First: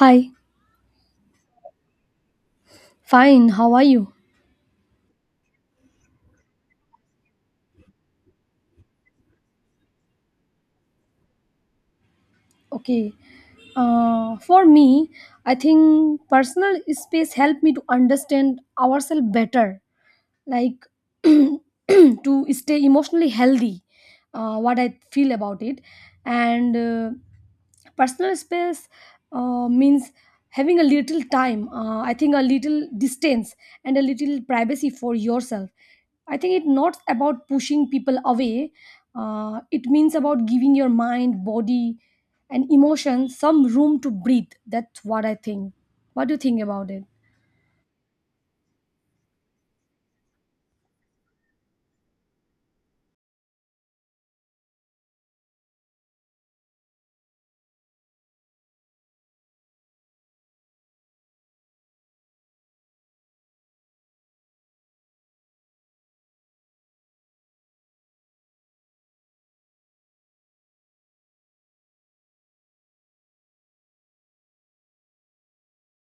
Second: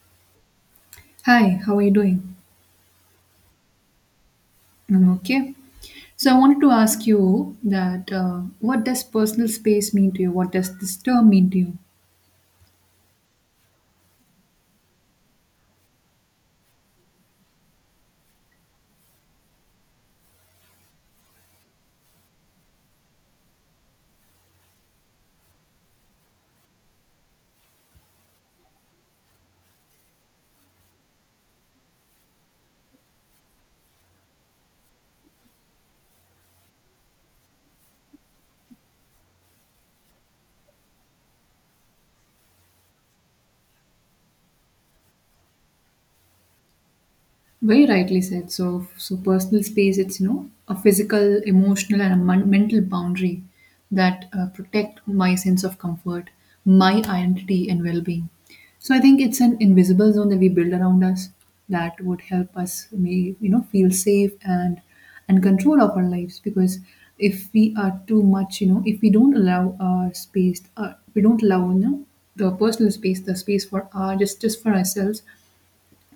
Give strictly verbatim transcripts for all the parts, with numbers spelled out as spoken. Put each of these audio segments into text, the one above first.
Hi, Hi, how are you doing? fine. How are you? I'm okay. So I wanted to ask you that uh, what does personal space mean to you? What does this term mean to you? Okay. Uh, for me, I think personal space helped me to understand ourselves better, like to stay emotionally healthy. Uh, what I feel about it, and uh, personal space uh, means having a little time, uh, I think, a little distance and a little privacy for yourself. I think it's not about pushing people away. Uh, it means about giving your mind, body and emotion some room to breathe. That's what I think. What do you think about it? Very rightly said. So, so personal space, it's you know a physical, emotional, and a mon- mental boundary that uh, protect my sense of comfort, my identity, and well-being. So I think it's an invisible zone that we build around us that would help us, may you know, feel safe and and control of our lives. Because if we are too much, you know, if we don't allow our space, uh, we don't allow you know the personal space, the space for our just just for ourselves,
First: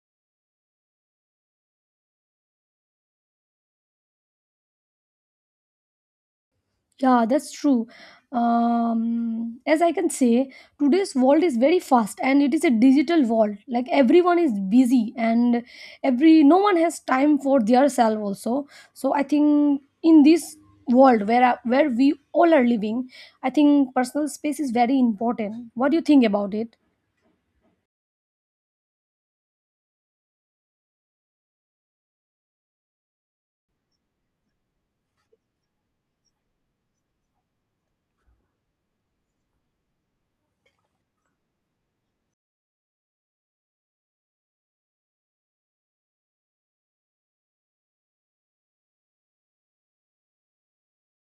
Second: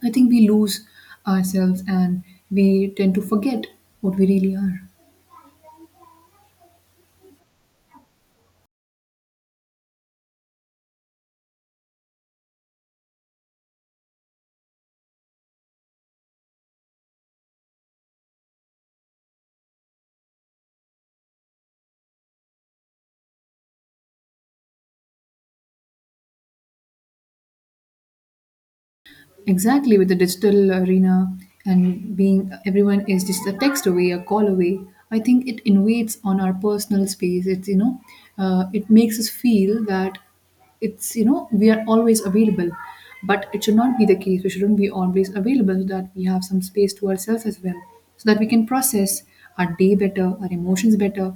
I think we lose ourselves and we tend to forget what we really are. Yeah, that's true. Um, as I can say, today's world is very fast and it is a digital world. Like everyone is busy and every no one has time for their self also. So I think in this world where where we all are living, I think personal space is very important. What do you think about it? Exactly, with the digital arena and being everyone is just a text away, a call away. I think it invades on our personal space. It's you know, uh, it makes us feel that it's you know we are always available, but it should not be the case. We shouldn't be always available so that we have some space to ourselves as well, so that we can process our day better, our emotions better.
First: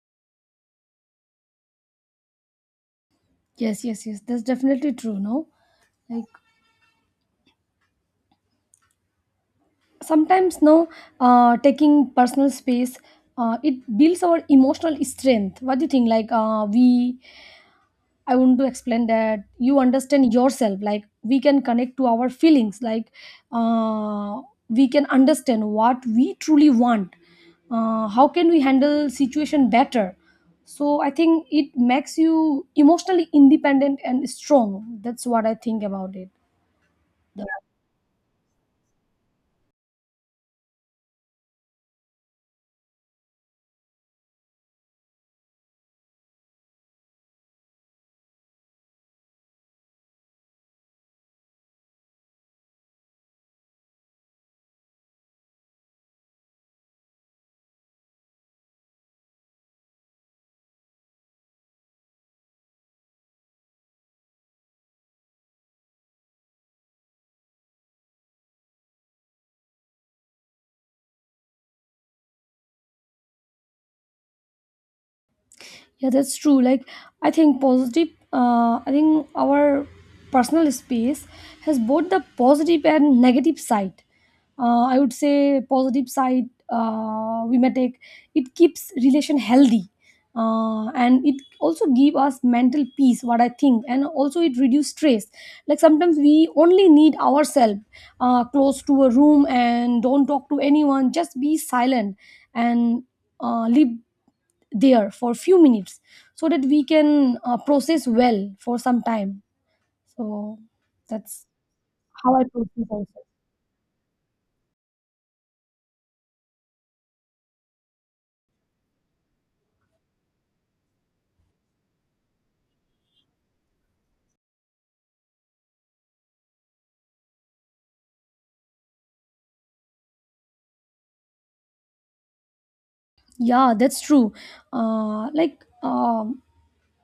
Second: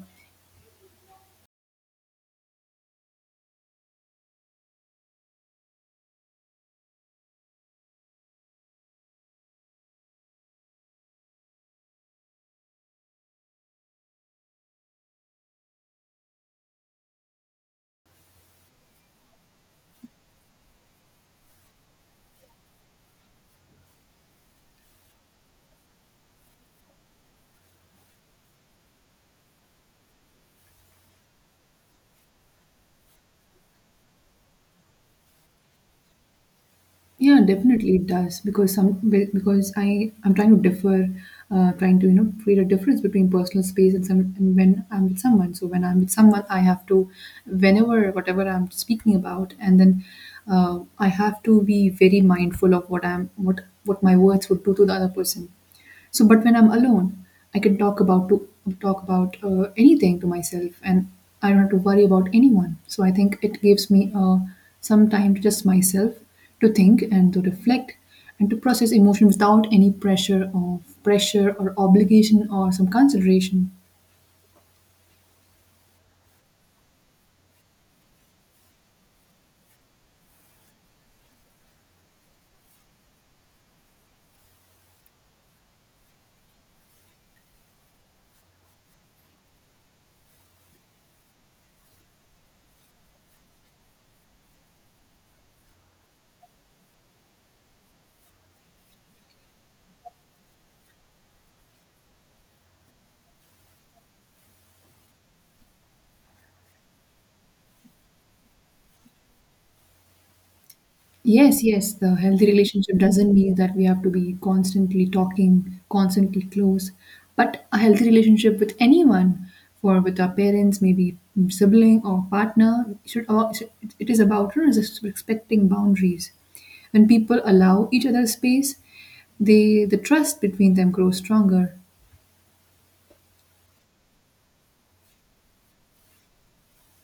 Yes, yes, yes. That's definitely true. No, like sometimes no, uh, taking personal space, uh, it builds our emotional strength. What do you think, like uh, we I want to explain, that you understand yourself, like we can connect to our feelings, like uh, we can understand what we truly want, uh, how can we handle situation better. So I think it makes you emotionally independent and strong. That's what I think about it. Yeah, definitely it does because some be- because I I'm trying to differ, uh, trying to you know create a difference between personal space and some and when I'm with someone. So when I'm with someone, I have to, whenever whatever I'm speaking about, and then uh, I have to be very mindful of what I'm what what my words would do to the other person. So, but when I'm alone, I can talk about to talk about uh, anything to myself, and I don't have to worry about anyone. So, I think it gives me uh, some time to just myself to think and to reflect and to process emotion without any pressure of pressure or obligation or some consideration. Yeah, that's true. Like, I think positive, uh, I think our personal space has both the positive and negative side. Uh, I would say positive side, uh, we may take it keeps relation healthy, uh, and it also give us mental peace. What I think, and also it reduce stress. Like sometimes we only need ourselves, uh, close to a room and don't talk to anyone. Just be silent and uh, live there for few minutes so that we can uh, process well for some time. So that's Yes, yes, the how I healthy process relationship also. doesn't mean that we have to be constantly talking, constantly close, but a healthy relationship with anyone, for with our parents, maybe sibling or partner, should all, should- it is about res- respecting boundaries. When people allow each other space, they the trust between them grows stronger. Yeah, that's true. Uh, like um,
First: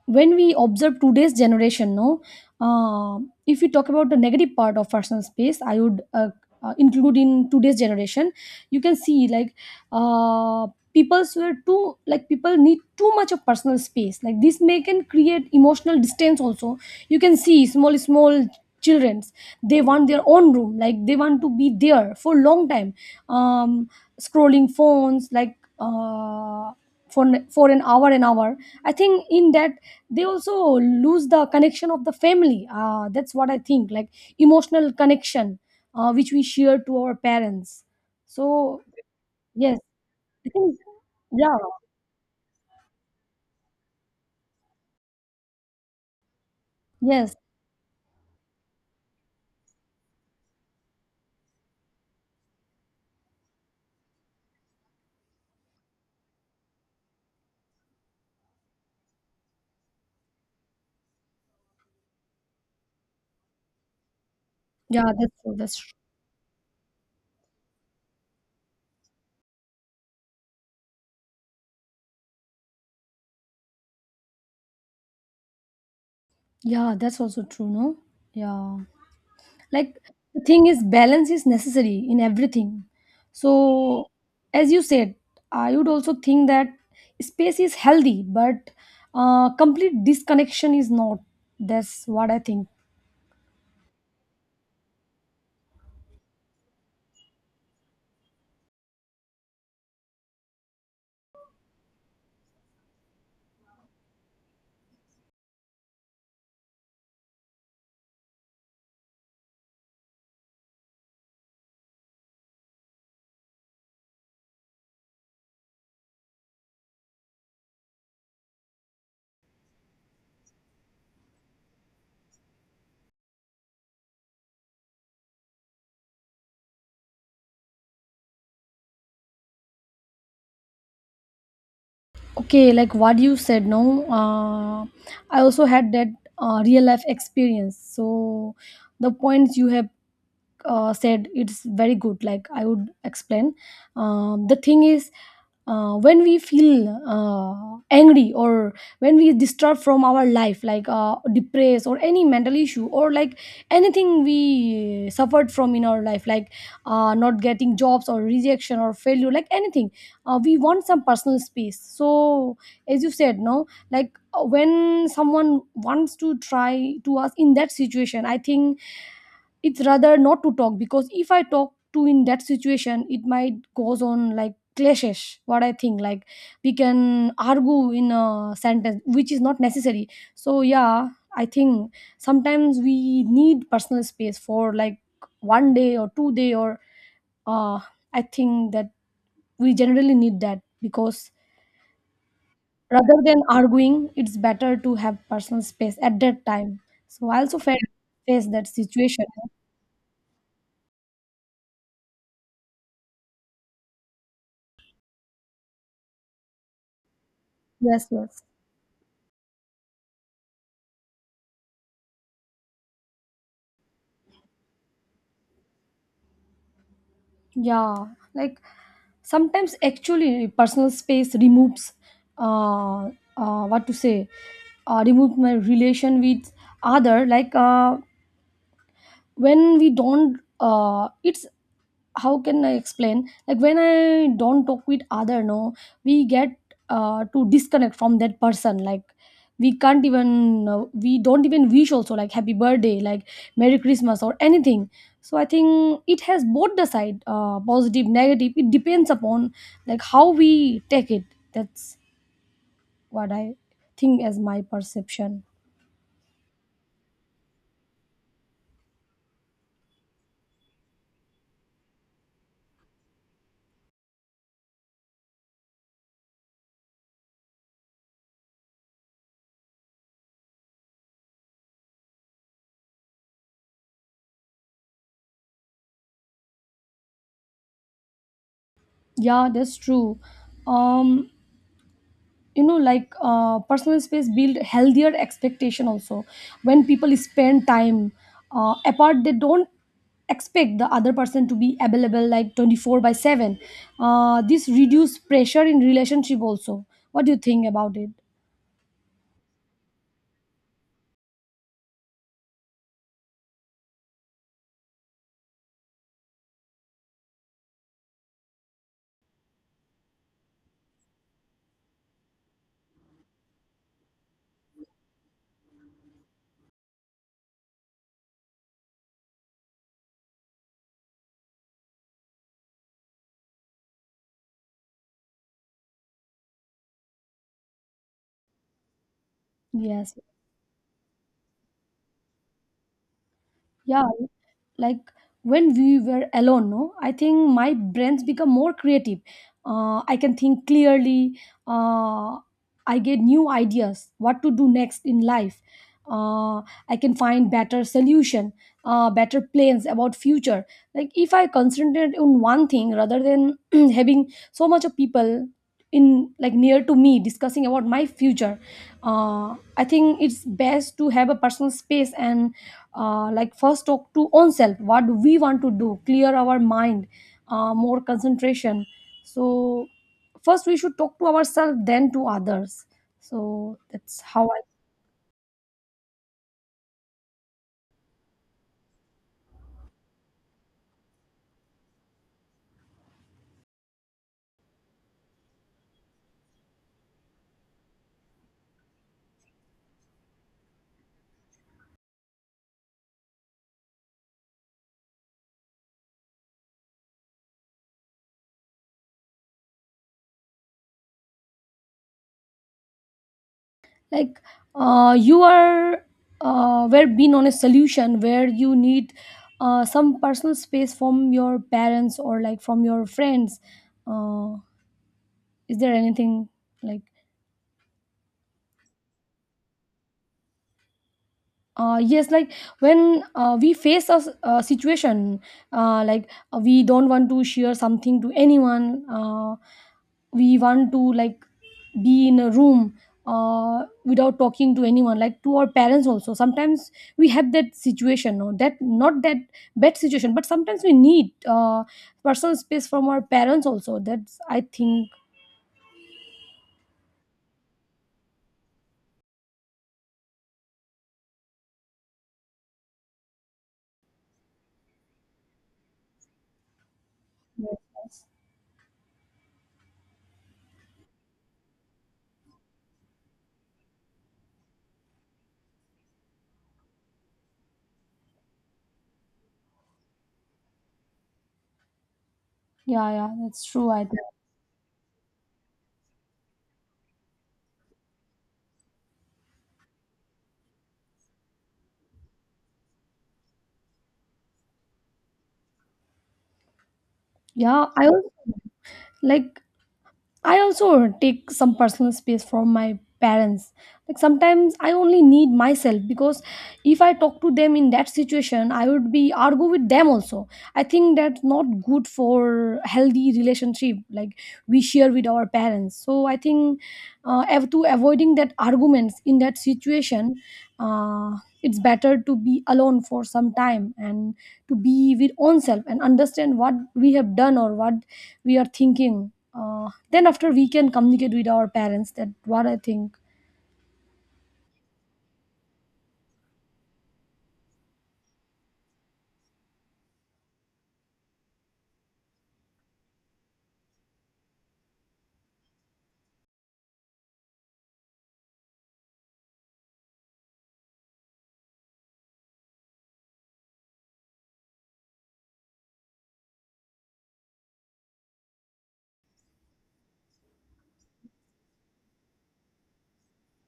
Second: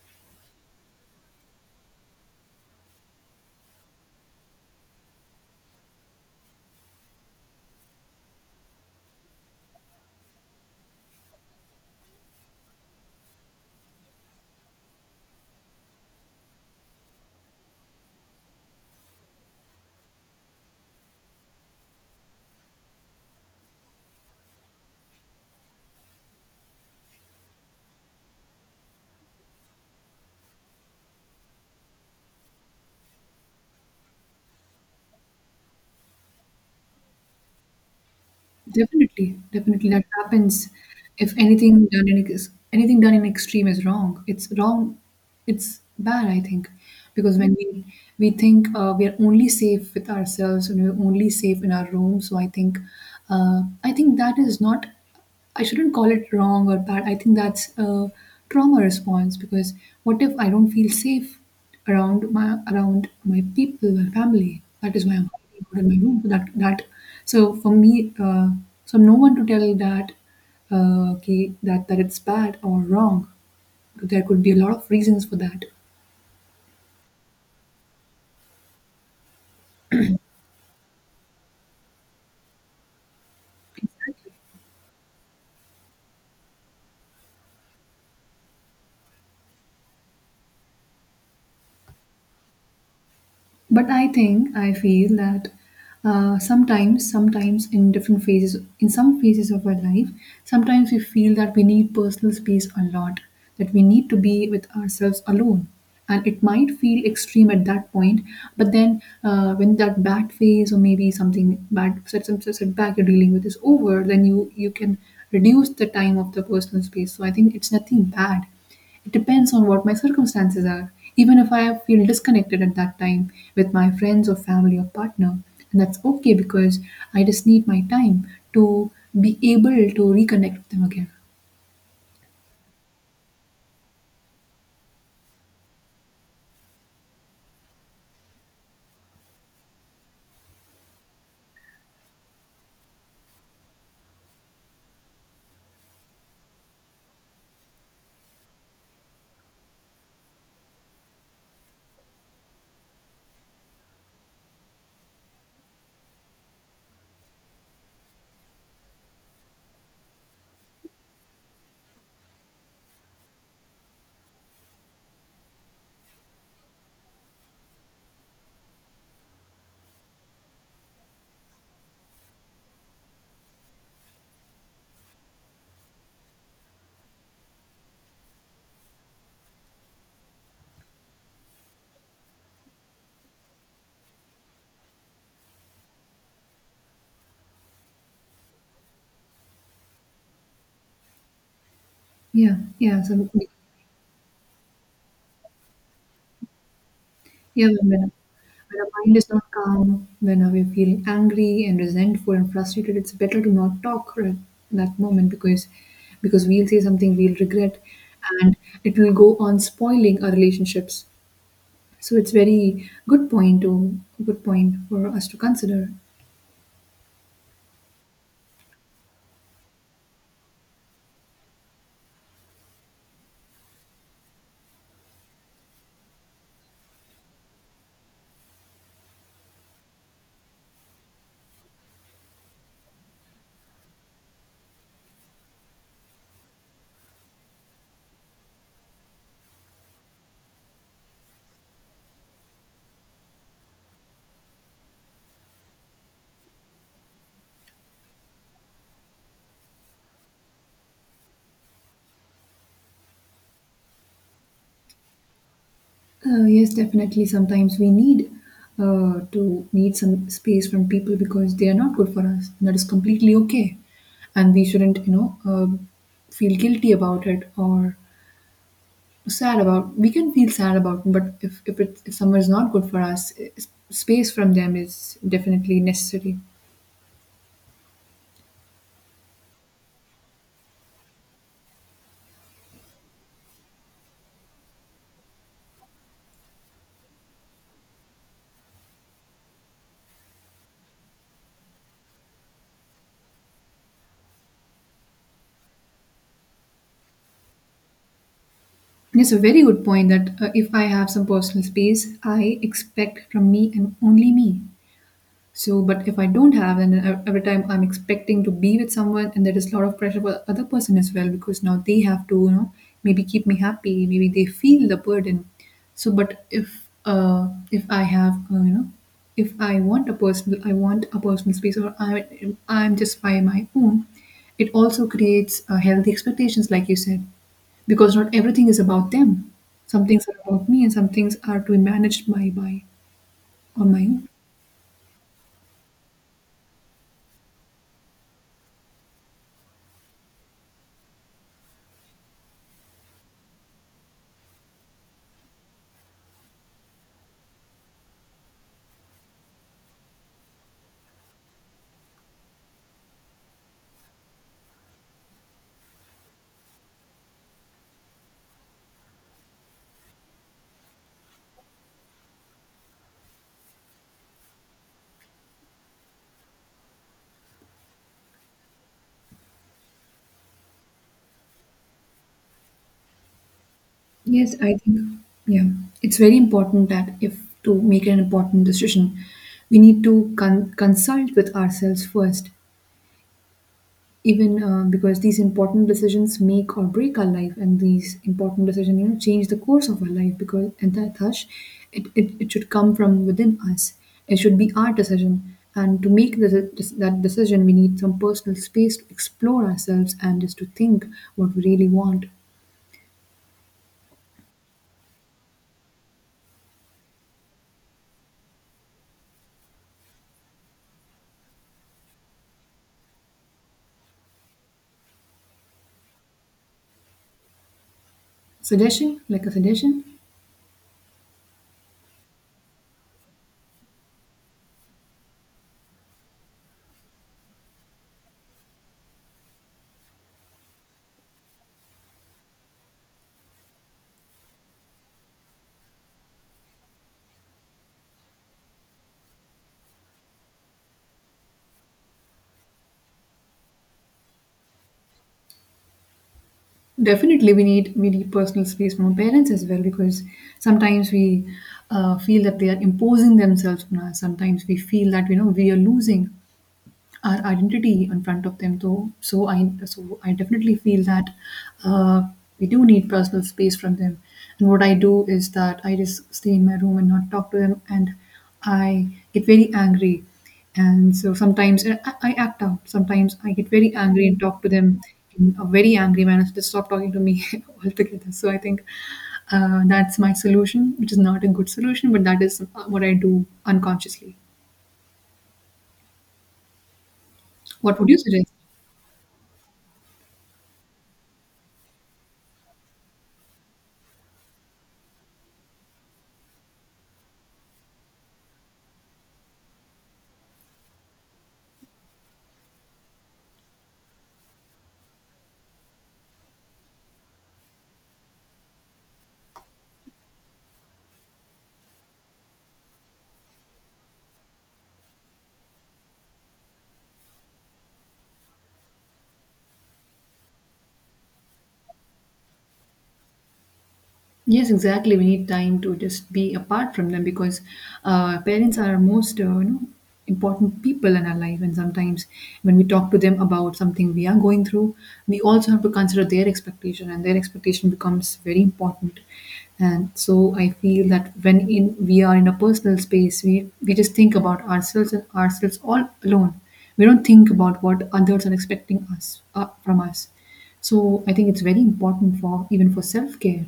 when we observe today's generation, no, uh, if we talk about the negative part of personal space, I would uh, uh, include in today's generation. You can see like uh, people were too like people need too much of personal space. Like this may can create emotional distance. Also, you can see small small childrens, they want their own room, like they want to be there for long time, um scrolling phones, like uh, for for an hour, an hour. I think in that they also lose the connection of the family, uh, that's what I think, like emotional connection uh, which we share to our parents. So Definitely, yes definitely that I happens. think, If yeah, anything done in ex- anything done in extreme is wrong, it's wrong. It's bad, I think, yes, because when we we think uh, we are only safe with ourselves and we're only safe in our room. So I think, uh, I think that is not. I shouldn't call it wrong or bad. I think that's a trauma response because what if I don't feel safe around my around my people, my family? That yeah, is why I'm that's true, hiding that's out in true. my room. That that so for me, uh, so no one to tell that uh, okay that that it's bad or wrong. There could be a lot of reasons for that. Yeah, that's also true, no. Yeah. Like, the thing is balance is necessary in everything. So Exactly. as you said, I would also think that space is healthy, but uh, complete disconnection is not. That's what I think. But I think I feel that uh, sometimes sometimes in different phases in some phases of our life sometimes we feel that we need personal space a lot, that we need to be with ourselves alone, and it might feel extreme at that point. But then uh, when that bad phase or maybe something bad set some setback you're dealing with is over, then you you can reduce the time of the personal space. So I think it's nothing bad. It depends on what my circumstances are. Even if I feel disconnected at that time with my friends or family or partner, and that's okay because I just need my time to be able to reconnect with them again. Okay, like what you said, no, uh, I also had that uh, real life experience. So the points you have uh, said, it's very good. Like I would explain, um, the thing is, uh, when we feel uh, angry, or when we disturbed from our life, like uh, depressed or any mental issue, or like anything we suffered from in our life, like uh, not getting jobs or rejection or failure, like anything, uh, we want some personal space. So as you said, no, like uh, when someone wants to try to us in that situation, I think it's rather not to talk. Because if I talk to in that situation, it might goes on like clashes. What I think, like we can argue in a sentence which is not necessary. So yeah, I think sometimes we need personal space for like one day or two day or uh I think that we generally need that. Because Yeah, yeah. rather So, than arguing, it's better to have personal space at that time. So I also yeah, felt, when, when face that when our mind situation. is not calm, when we feel angry and resentful and frustrated, it's better to not talk right in that moment because because we'll say something we'll regret, Yes, yes. and it will go on spoiling our relationships. So it's very good point to good point for us to consider. Yeah, like sometimes actually personal space removes, uh, uh, what to say, uh, remove my relation with other, like uh, when we don't, uh, it's how can I explain, like when I don't talk with other, no, we get uh, to disconnect from that person. Like we can't even uh, we don't even wish also, like happy birthday, like merry christmas or anything. So I think it has both the side, uh, positive, negative, it depends upon, like how we take it. That's what I think as my perception. Uh, yes, definitely. Sometimes we need uh, to need some space from people because they are not good for us. That is completely okay, and we shouldn't, you know, uh, feel guilty about it or sad about. We can feel sad about, but if if it, if someone is not good for us, eh, space from them is definitely necessary. Yeah, that's true. um you know like uh, personal space build healthier expectation also. When people spend time uh, apart, they don't expect the other person to be available like twenty four by seven. Uh, this reduce pressure in relationship also. What do you think about it? It's a very good point that uh, if I have some personal space, I expect from me and only me. So, but if I don't have, then ev- every time I'm expecting to be with someone, and there is a lot of pressure for the other person as well because now they have to, you know, maybe keep me happy. Maybe they feel the burden. So, but if uh, if I have, uh, you know, if I want a personal, I want a personal space, or I I'm just by my own. It also creates uh, healthy expectations, like you said, because not everything is about them. Some Yes. things are about me, and some things are to be managed by by on my Yeah, own. like when we were alone, no, I think my brains become more creative. uh, I can think clearly, uh, I get new ideas what to do next in life, uh, I can find better solution, uh, better plans about future. Like if I concentrate on one thing rather than having so much of people in, like near to me, discussing about my future, uh, I think it's best to have a personal space. And uh, like first talk to own self, what do we want to do, clear our mind, uh, more concentration. So first we should talk to ourselves then to others. So that's how Yes, i. I think, yeah, it's very important that if to make an important decision, we need to con- consult with ourselves first, even uh, because these important decisions make or break our life, and these important decisions, you know, change the course of our life. Because and that thus, it, it, it should come from within us. It should be our decision, and to make the, that decision, we need some personal space to explore ourselves and just to think what we really want. Like uh, you are uh, where been on a solution, where you need uh, some personal space from your parents or like from your friends, uh, is there anything like. Suggestion, like a suggestion. Uh, yes, like when uh, we face a, s- a situation, uh, like uh, we don't want to share something to anyone, uh, we want to like be in a room, uh, without talking to anyone, like to our parents also. Sometimes we have that situation, no, that not that bad situation, but sometimes we need uh, personal space from our parents also. That's I think. Definitely, we need we need personal space from our parents as well because sometimes we uh, feel that they are imposing themselves on us. Sometimes we feel that you know we are losing our identity in front of them, though. So i so i definitely feel that uh, we do need personal space from them, and what I do is that I just stay in my room and not talk to them, and I get very angry. And so sometimes uh, i, I act out, Yeah, yeah, sometimes I that's get true very I think. angry and talk to them in a very angry manner, so they stop talking to me altogether. So I think uh, that's my solution, which is not a good solution, but that is uh, what I do unconsciously. Yeah What I would you also, suggest? like I also take some personal space from my parents. Like sometimes I only need myself, because if I talk to them in that situation, I would be argue with them also. I think that's not good for healthy relationship like we share with our parents. So I think, uh, av- to avoiding that arguments in that situation, uh, it's better to be alone for some time and to be with own self and understand what we have done or what we are thinking. Uh, then after we can communicate with our parents. That what I think. Yes, exactly. We need time to just be apart from them because uh, parents are our most, uh, you know, important people in our life. And sometimes when we talk to them about something we are going through, we also have to consider their expectation, and their expectation becomes very important. And so I feel that when in we are in a personal space, we we just think about ourselves and ourselves all alone. We don't think about what others are expecting us uh, from us. So I think it's very important, for even for self care.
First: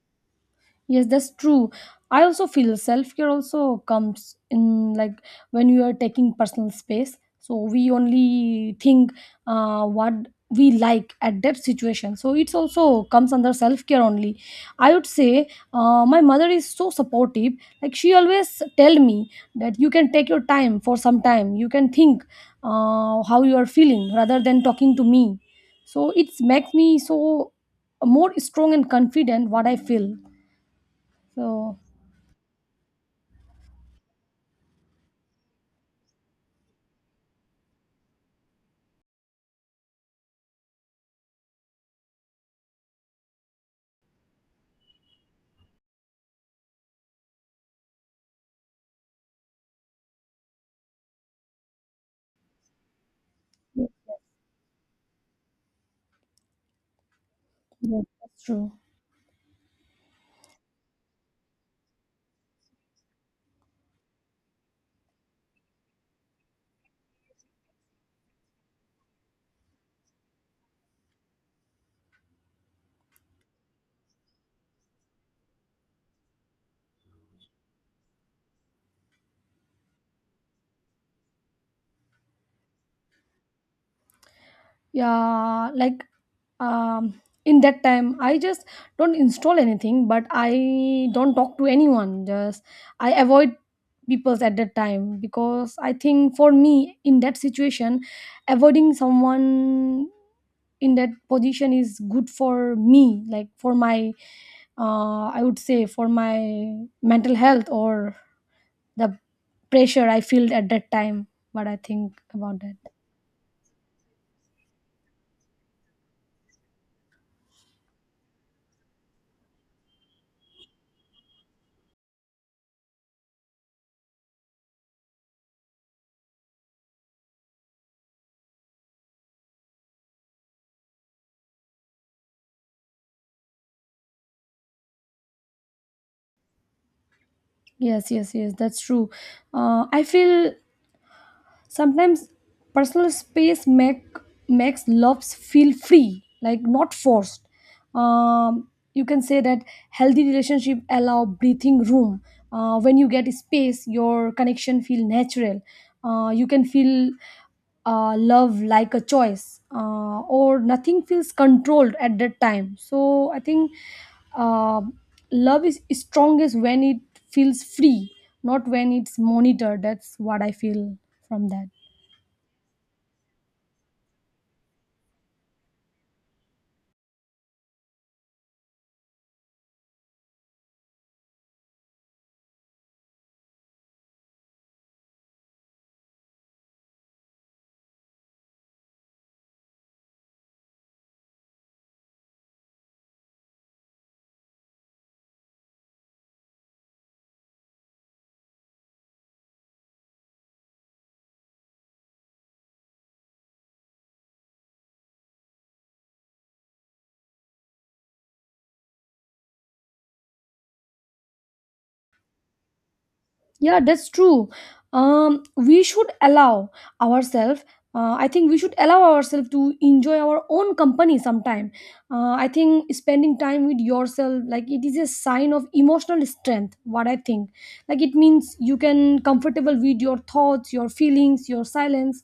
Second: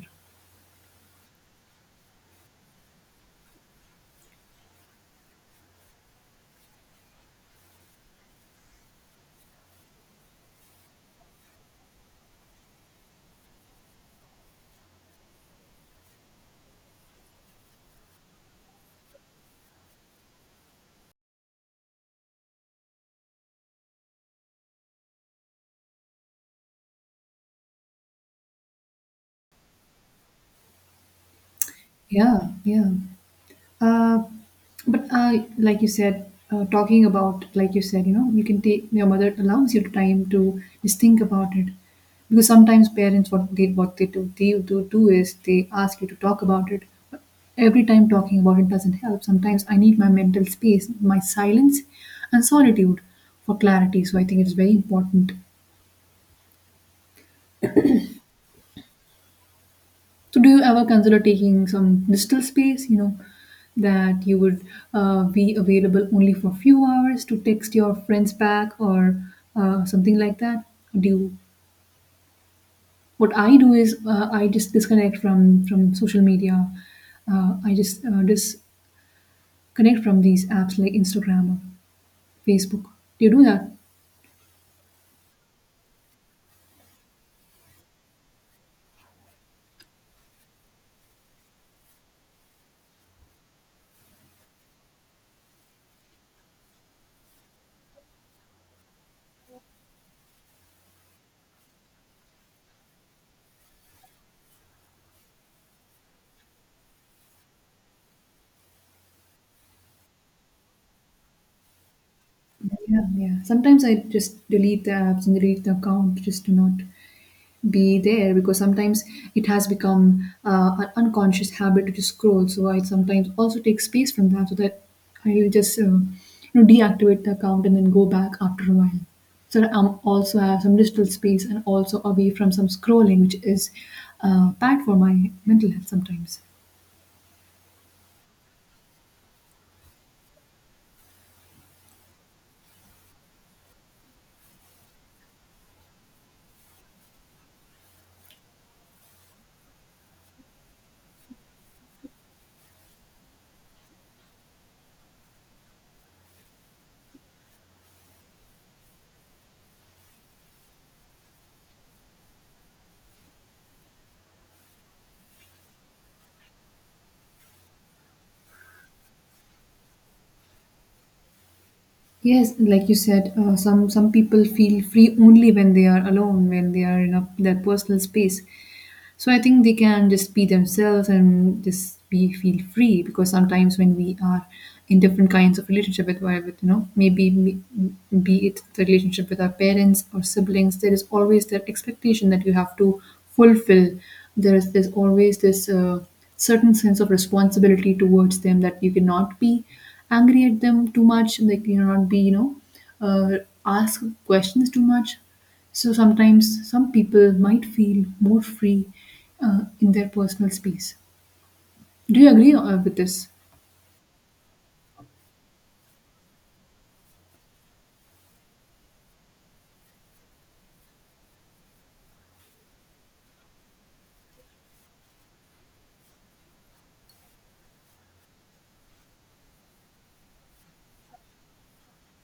Yes, that's true. I also feel self care also comes in, like when you are taking personal space. So we only think uh, what we like at that situation. So it's also comes under self care only. I would say, uh, my mother is so supportive. Like she always tell me that you can take your time for some time. You can think uh, how you are feeling rather than talking to me. So it makes me so more strong and confident, what I feel. So Yeah, yeah. Uh, but uh, like you said, uh, talking about, like you said, you know, you can take your mother allows you time to just think about it, because sometimes parents what they what they do they do do is they ask you to talk about it. But every time talking about it doesn't help. Sometimes I need my mental space, my silence, and solitude for yeah, clarity. So I think it's very important. yeah, that's true. So, do you ever consider taking some digital space, you know, that you would uh, be available only for few hours to text your friends back or uh, something like that? Do you, what I do is uh, I just disconnect from from social media. Uh, I just uh, disconnect from these apps like Instagram or Facebook. Do you do that? Yeah, like um in that time I just don't install anything, but I don't talk to anyone. Just I avoid people's at that time, because I think for me in that situation, avoiding someone in that position is good for me, like for my, uh I would say, for my mental health, or the pressure I feel at that time. What I think about that. Yeah, yeah. Sometimes I just delete the apps and delete the account just to not be there because sometimes it has become uh, an unconscious habit to just scroll. So I sometimes also take space from that, so that I just um, you know deactivate the account and then go back after a while. So that I'm also have some digital space and also away from some scrolling, which is uh, bad for my mental health sometimes. Yes, yes, yes, that's true. Uh, I feel sometimes personal space make makes loves feel free, like not forced. Um, you can say that healthy relationship allow breathing room. Uh, when you get space, your connection feel natural. Uh, you can feel uh, love like a choice, uh, or nothing feels controlled at that time. So I think uh, love is is strongest when it feels free, not when it's monitored. That's what I feel from that. Yes, like you said, uh, some some people feel free only when they are alone, when they are in a, their personal space. So I think they can just be themselves and just be feel free because sometimes when we are in different kinds of relationship with, why- with you know maybe be be it the relationship with our parents or siblings, there is always that expectation that you have to fulfill. There is there's always this. Uh, certain sense of responsibility towards them that you cannot be angry at them too much, like you cannot, be you know uh, ask questions too much. So sometimes some people might feel more free uh, in their personal space. Do you agree, uh, with this? Yeah, that's true. Um, we should allow ourselves. Uh, I think we should allow ourselves to enjoy our own company sometime. Uh, I think spending time with yourself, like it is a sign of emotional strength. What I think, like it means you can comfortable with your thoughts, your feelings, your silence.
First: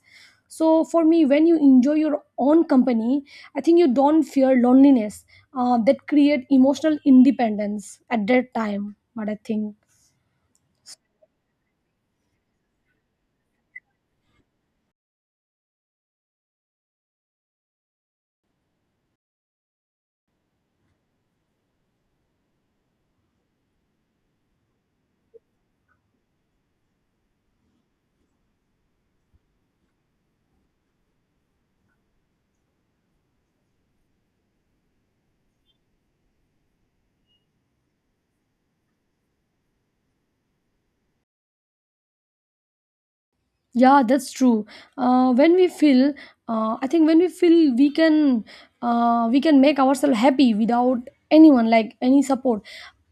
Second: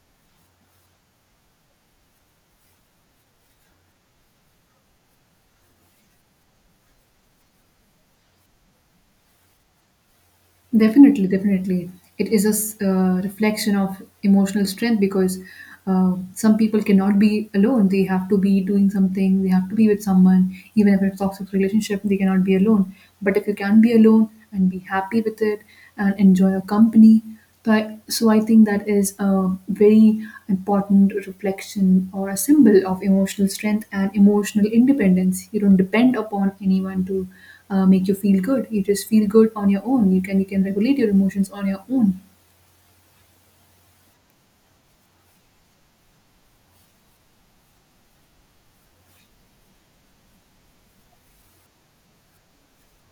So for me, when you enjoy your own company, I think you don't fear loneliness. Uh, that create emotional independence at that time. What I think. Definitely, definitely. It is a s- uh, reflection of emotional strength, because uh, some people cannot be alone. They have to be doing something, they have to be with someone. Even if it's toxic relationship, they cannot be alone. But if you can be alone and be happy with it and enjoy your company, but so I think that is a very important reflection or a symbol of emotional strength and emotional independence. You don't depend upon anyone to uh, make you feel good. You just feel good on your own. You can you can regulate your emotions on your own. Yeah, that's true. Uh, when we feel, uh, I think when we feel, we can, uh, we can make ourselves happy without anyone, like any support.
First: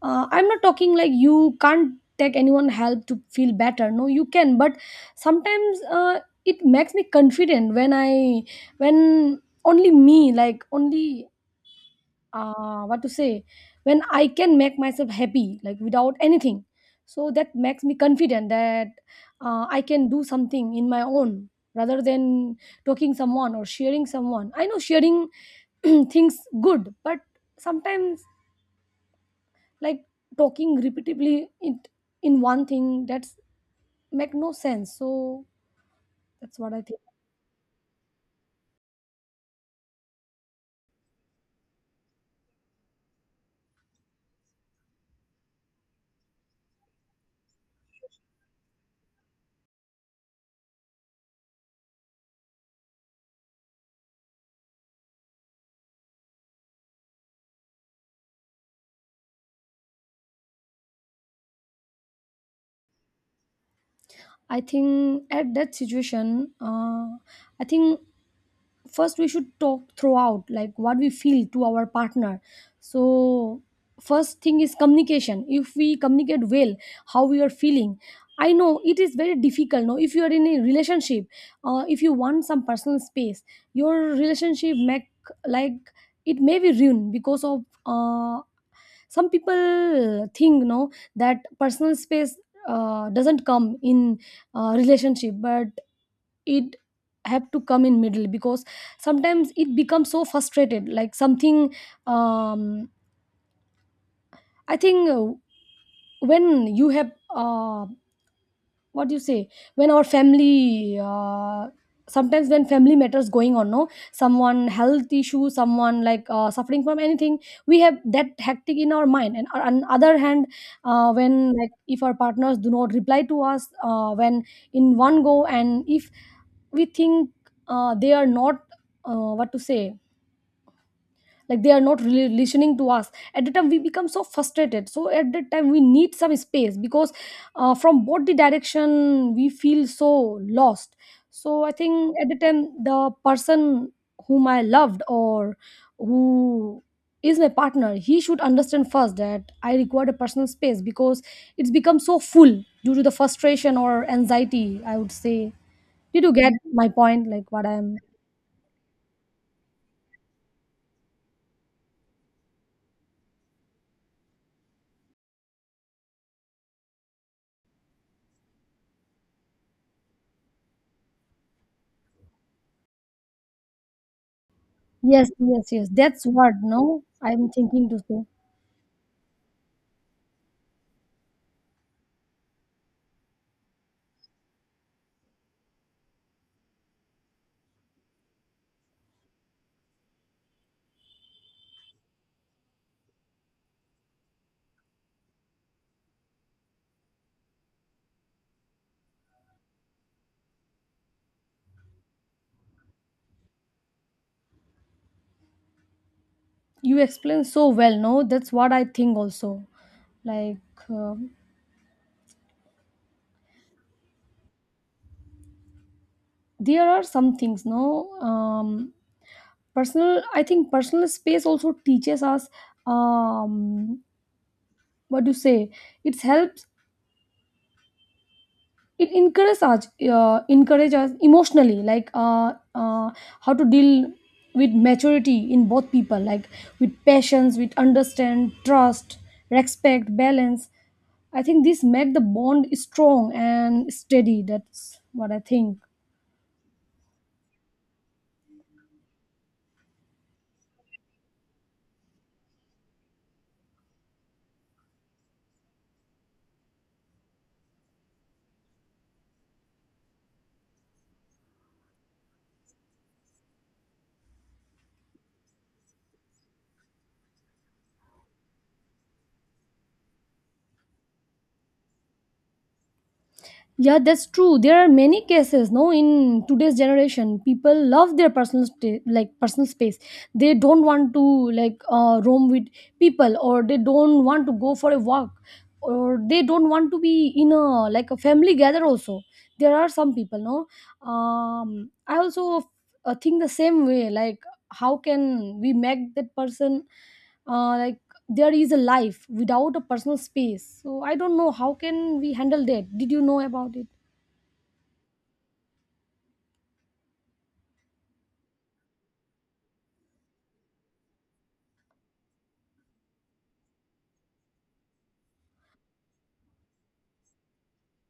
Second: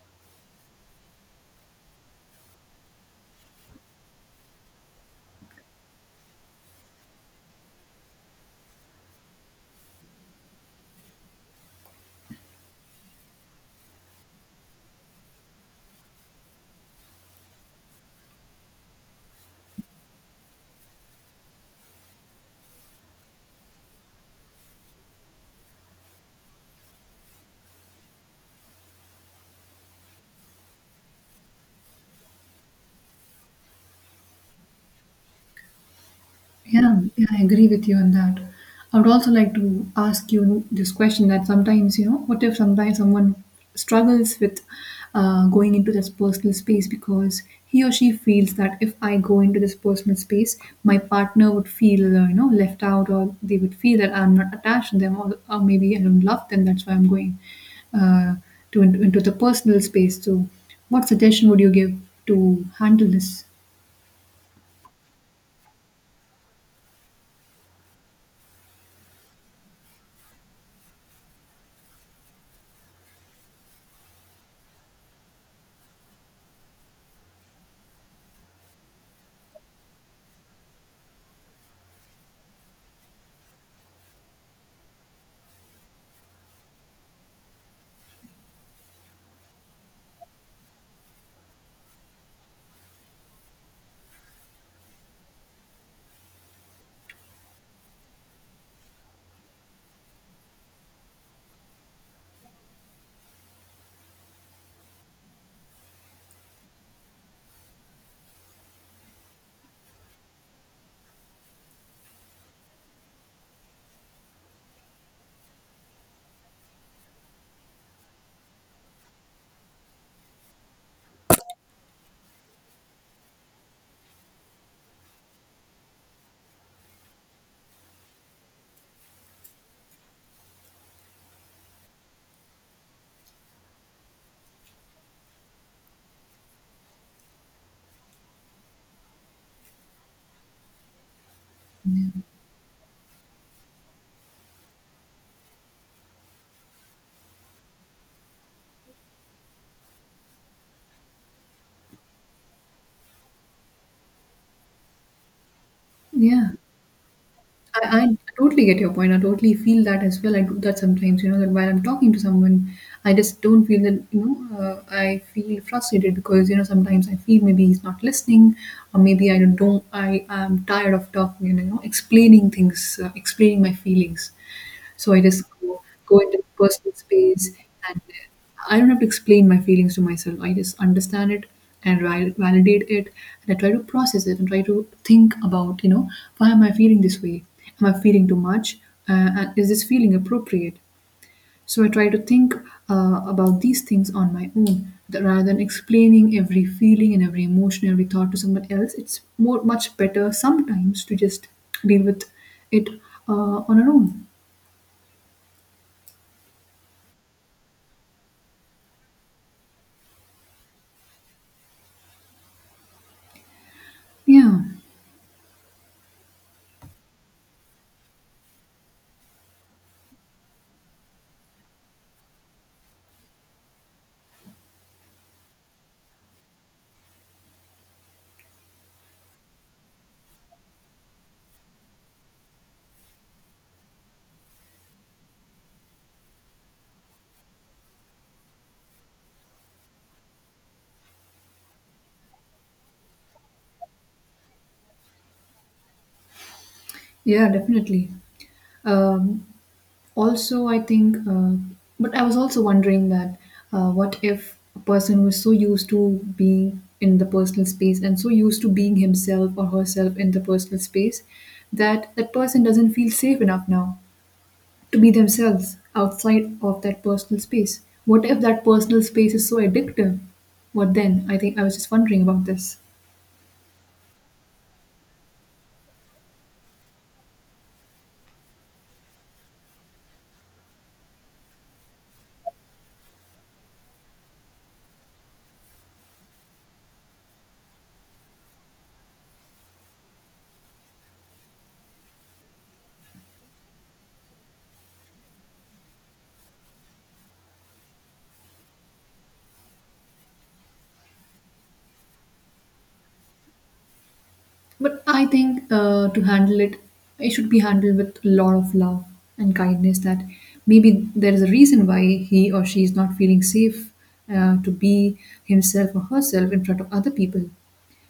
Uh, I'm not talking like you can't take anyone help to feel better. No, you can. But sometimes uh, it makes me confident when I, when only me, like only uh, what to say when I can make myself happy like without anything. So that makes me confident that uh, I can do something in my own rather than talking someone or sharing someone. I know sharing things good, but sometimes like talking repeatedly in, in one thing that's make no sense. So that's what i think Yeah, yeah, I agree with you on that. I would also like to ask you this question, that sometimes, you know, what if sometimes someone struggles with uh, going into this personal space because he or she feels that if I go into this personal space, my partner would feel, uh, you know, left out, or they would feel that I'm not attached to them, or, or maybe I don't love them. That's why I'm going uh, to into, into the personal space. So, what suggestion would you give to handle this? i think at that situation. Uh, i think first we should talk throughout like what we feel to our partner. So first thing is communication. If we communicate well how we are feeling, I know it is very difficult, no, if you are in a relationship. Uh, if you want some personal space, your relationship make, like, it may be ruined because of uh, some people think, no, that personal space uh, doesn't come in uh, relationship. But it have to come in middle, because sometimes it becomes so frustrated like something. Um I think uh, When you have, uh, what do you say when our family, uh, sometimes when family matters going on, no, someone health issue, someone like uh, suffering from anything, we have that hectic in our mind. And uh, on other hand, uh, when, like, if our partners do not reply to us, uh, when in one go, and if we think uh, they are not, uh, what to say like they are not really listening to us, at the time we become so frustrated. So at that time we need some space, because uh, from both the direction we feel so lost. So I think at the time the person whom I loved, or who is my partner, he should understand first that I require a personal space, because it's become so full due to the frustration or anxiety, I would say. Did you Yeah. get my point, like what I'm, I, I totally get your point. I totally feel that as well. I do that sometimes, you know, that while I'm talking to someone, I just don't feel that, you know, uh, I feel frustrated because, you know, sometimes I feel maybe he's not listening, or maybe I don't, don't I am tired of talking and, you know, explaining things, uh, explaining my feelings. So I yes, just yes, go, yes, go that's into what, personal no, I'm space. thinking to And say. I don't have to explain my feelings to myself. I just understand it and ri- validate it, and I try to process it and try to think about, you know, why am I feeling this way? Am I feeling too much? Uh, and is this feeling appropriate? So I try to think uh, about these things on my own, that rather than explaining every feeling and every emotion, every thought to someone else. It's more much better sometimes to just deal with it uh, on our own. You explain so well, no, that's what I think also. Like, um Yeah. there are some things, no, um personal, I think personal space also teaches us, um what do you say it helps, it encourages us, uh, encourage us emotionally, like, uh, uh, how to deal with maturity in both people, like with patience, with understand, trust, respect, balance. I think this make the bond strong and steady. That's what I think. Yeah, definitely. Um, also, I think, uh, but I was also wondering that uh, what if a person who is so used to being in the personal space and so used to being himself or herself in the personal space, that that person doesn't feel safe enough now to be themselves outside of that personal space? What if that personal space is so addictive? What then? I think I was just wondering about this. Yeah, that's true. There are many cases, no, in today's generation. People love their personal sta- like personal space. They don't want to, like, uh, roam with people, or they don't want to go for a walk, or they don't want to be in a like a family gather also. There are some people, no. Um, I also uh, think the same way. Like, how can we make that person uh, like, there is a life without a personal space. So I don't know how can we handle that. Did you know about it? But I think uh, to handle it, it should be handled with a lot of love and kindness. That maybe there is a reason why he or she is not feeling safe uh, to be himself or herself in front of other people.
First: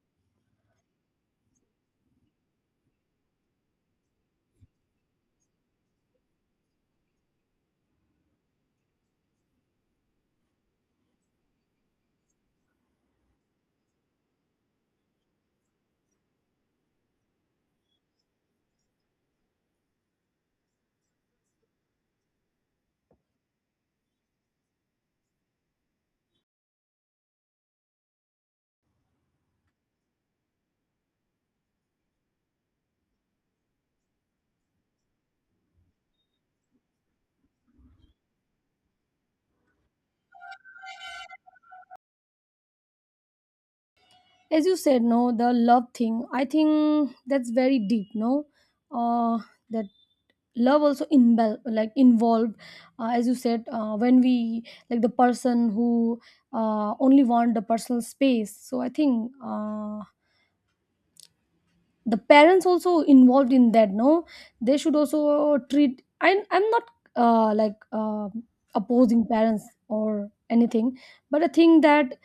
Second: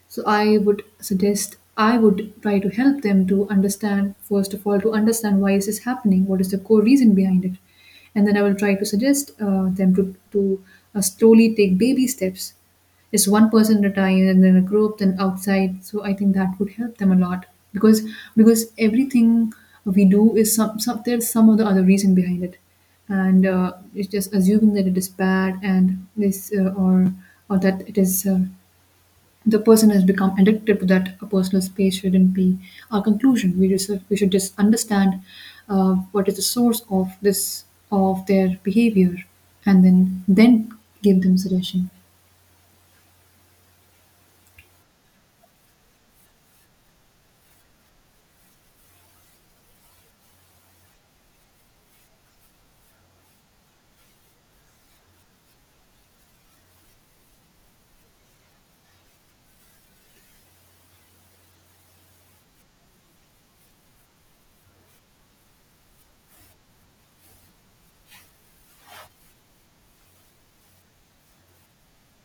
So I would suggest, I would try to help them to understand, first of all, to understand why is this happening, what is the core reason behind it, and then I will try to suggest uh, them to, to uh, slowly take baby steps. It's one person at a time, and then a group, then outside. So I think that would help them a lot, because because everything we do is some, some there's some of the other reason behind it. And uh, it's just assuming that it is bad, and this uh, or or that it is uh, the person has become addicted to that. A personal space shouldn't be our conclusion. We just we should just understand uh, what is the source of this, of their behavior, and then then give them suggestion. As you said, no, the love thing, I think that's very deep, no. uh that love also involve, like involved, uh, as you said, uh, when we, like the person who uh, only want the personal space. So I think uh, the parents also involved in that, no. They should also treat, I, I'm not uh, like uh, opposing parents or anything, but I think that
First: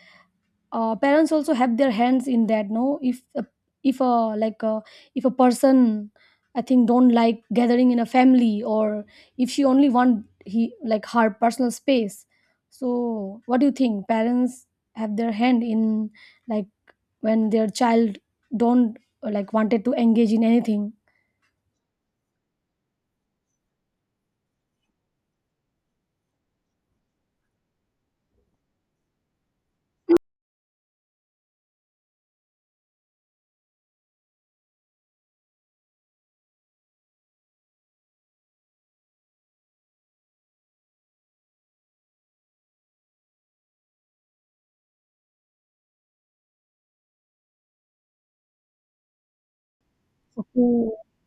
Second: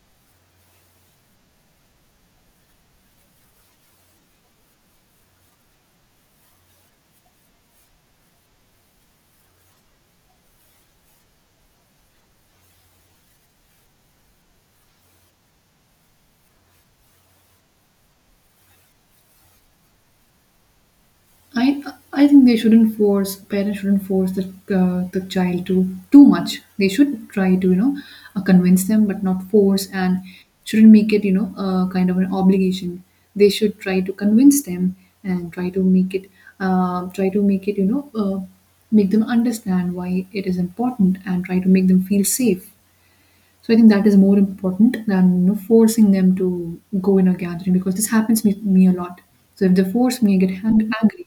uh, parents also have their hands in that, no. If a, if a like a, if a person, I think, don't like gathering in a family, or if she only want, he like her personal space. So what do you think, parents have their hand in, like, when their child don't uh, like wanted to engage in anything. I I think they shouldn't force, parents shouldn't force the uh, the child to too much. They should try to you know uh, convince them, but not force, and shouldn't make it you know uh, kind of an obligation. They should try to convince them and try to make it uh, try to make it you know uh, make them understand why it is important, and try to make them feel safe. So I think that is more important than, you know, forcing them to go in a gathering, because this happens with me a lot. So if they force me, I get Okay. hang- angry.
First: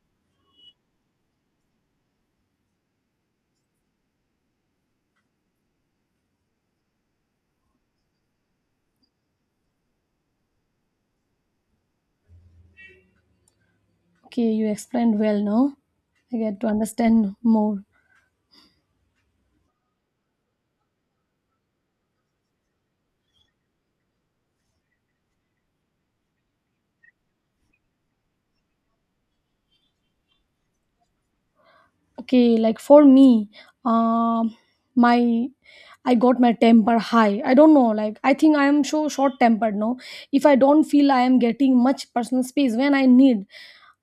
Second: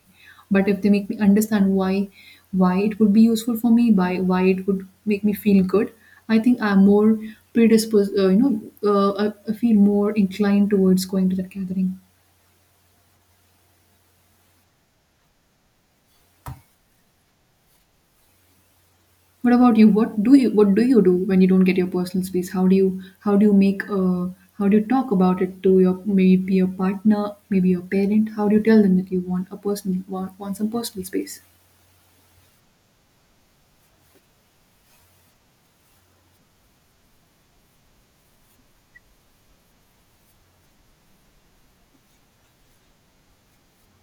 But if they make me understand why why it would be useful for me, by why it would make me feel good, I think I'm more predisposed. Uh, you know, uh, I I feel more inclined towards going to that gathering. Okay, you explained well, no. I get to understand more. What about you? What do you, what do you do when you don't get your personal space? How do you, how do you make uh, how do you talk about it to your maybe your partner, maybe your parent? How do you tell them that you want a personal, want, want some personal space? Okay, like for me, um my, I got my temper high. I don't know, like, I think I am so short tempered, no. If I don't feel I am getting much personal space when I need,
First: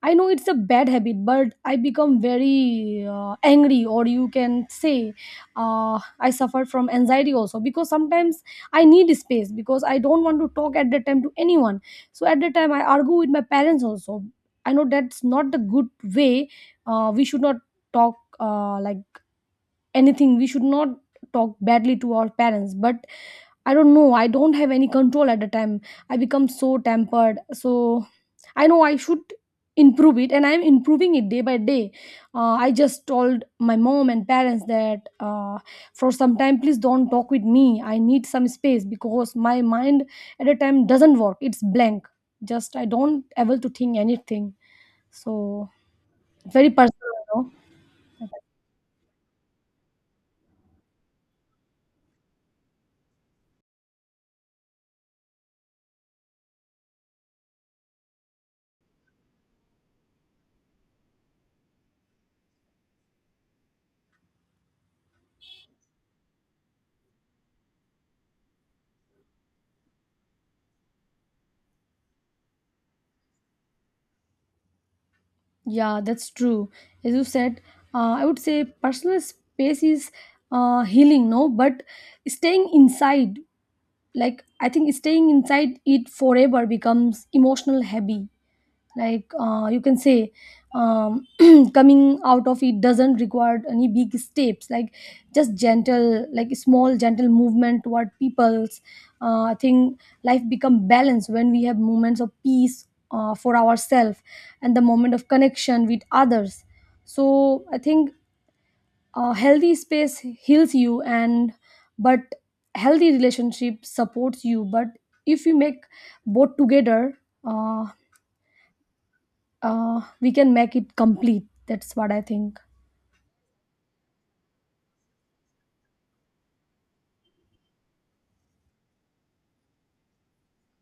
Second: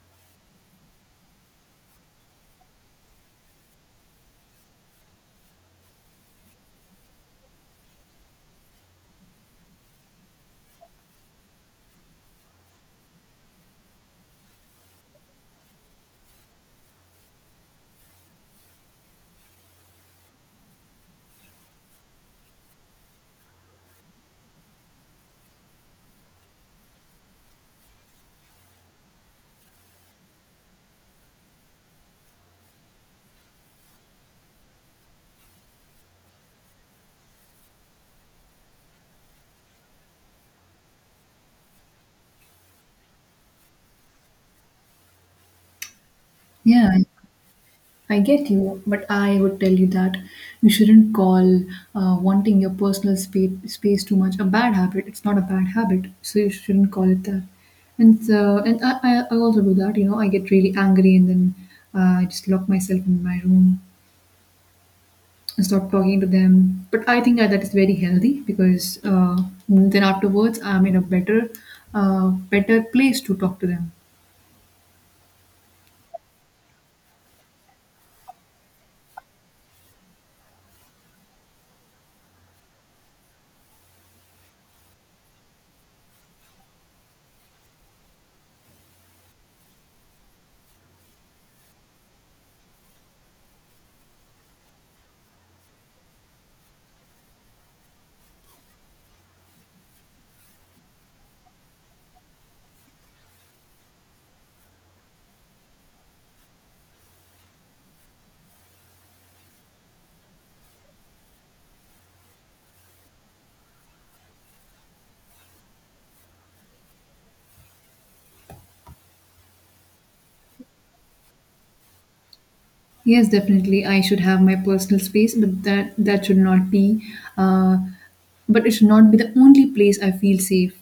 I know it's a bad habit, but I become very uh, angry, or you can say uh, I suffer from anxiety also, because sometimes I need space because I don't want to talk at that time to anyone. So at that time, I argue with my parents also. I know that's not the good way. Uh, we should not talk uh, like anything, we should not talk badly to our parents, but I don't know. I don't have any control at the time. I become so tempered. So I know I should improve it, and I'm improving it day by day. Uh, I just told my mom and parents that, uh, for some time, please don't talk with me. I need some space because my mind at the time doesn't work. It's blank. Just I don't able to think anything. So it's very Yeah, personal, I you know. I get you, but I would tell you that you shouldn't call uh, wanting your personal space, space too much a bad habit. It's not a bad habit, so you shouldn't call it that. And so, and I, I I also do that. You know, I get really angry, and then uh, I just lock myself in my room, stop talking to them. But I think that that is very healthy, because uh, then afterwards I'm in a better, uh, better place to talk to them. Yeah, that's true. As you said, uh, I would say personal space is uh, healing, no, but staying inside, like I think staying inside it forever becomes emotional heavy, like, uh, you can say, um, coming out of it doesn't require any big steps, like just gentle, like small gentle movement toward people's. uh, I think life become balanced when we have moments of peace uh, for ourselves, and the moment of connection with others. So I think a healthy space heals you, and, but healthy relationship supports you. But if you make both together, uh, uh, we can make it complete. That's what I think. Yes, definitely. I should have my personal space, but that that should not be, uh, but it should not be the only place I feel safe.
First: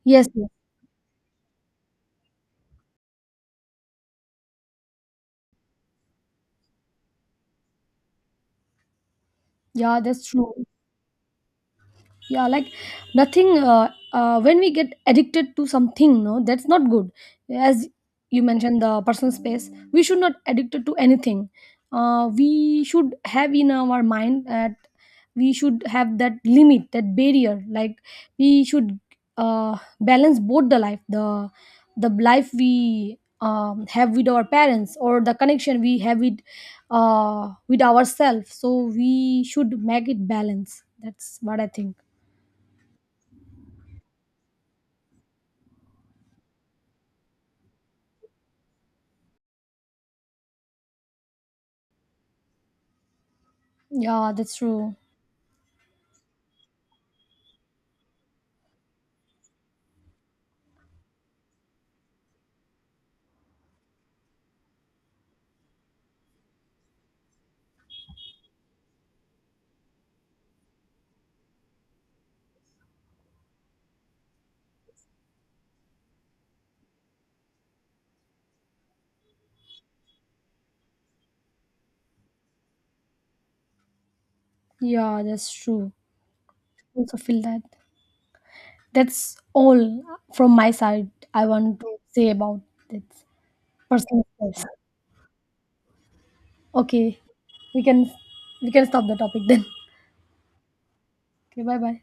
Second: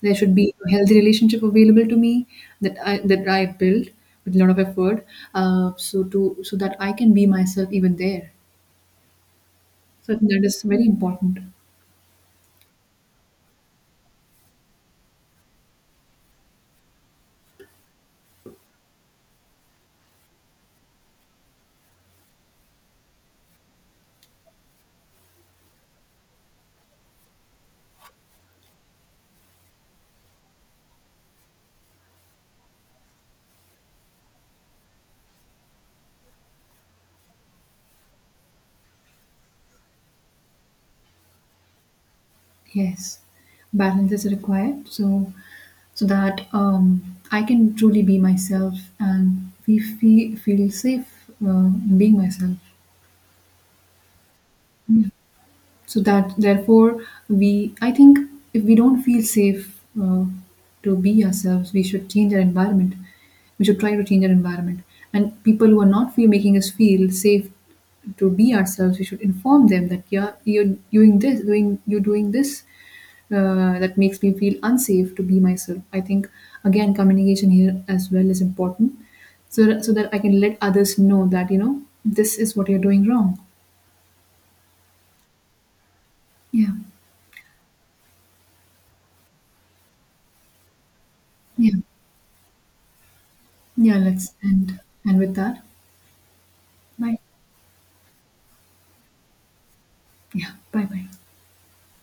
There Yes, should yes. be a healthy relationship available to me, that I that I built with a lot of effort, uh, so to so that I can be myself even there. Yeah, So I that's think that true. is very important. Yeah, like nothing, uh, uh, when we get addicted to something, no, that's not good. As you mentioned the personal space, we should not addicted to anything. Uh, we should have in our mind that we should have that limit, that barrier, like we should uh, balance both the life, the the life we um, have with our parents, or the connection we have with uh, with ourselves. So we should make it balance. That's what I think. Yes, balance is required. So, so that um, I can truly be myself, and we feel, feel safe uh, in being myself. Yeah, that's true. So that therefore we, I think, if we don't feel safe uh, to be ourselves, we should change our environment. We should try to change our environment. And people who are not feel making us feel safe to be ourselves, we should inform them that, yeah, you're doing this, doing you're doing this uh, that makes me feel unsafe to be myself. I think again, communication here as well is important, so that, so that I can let others know that, you know, this is what you're doing wrong. Yeah, that's true. Yeah, Also feel that. That's all from my side. I yeah. want to say about this Yeah, personal let's stress. end. And with that, bye. Okay, we can, we can stop the topic then. Yeah, bye bye. Okay, bye bye.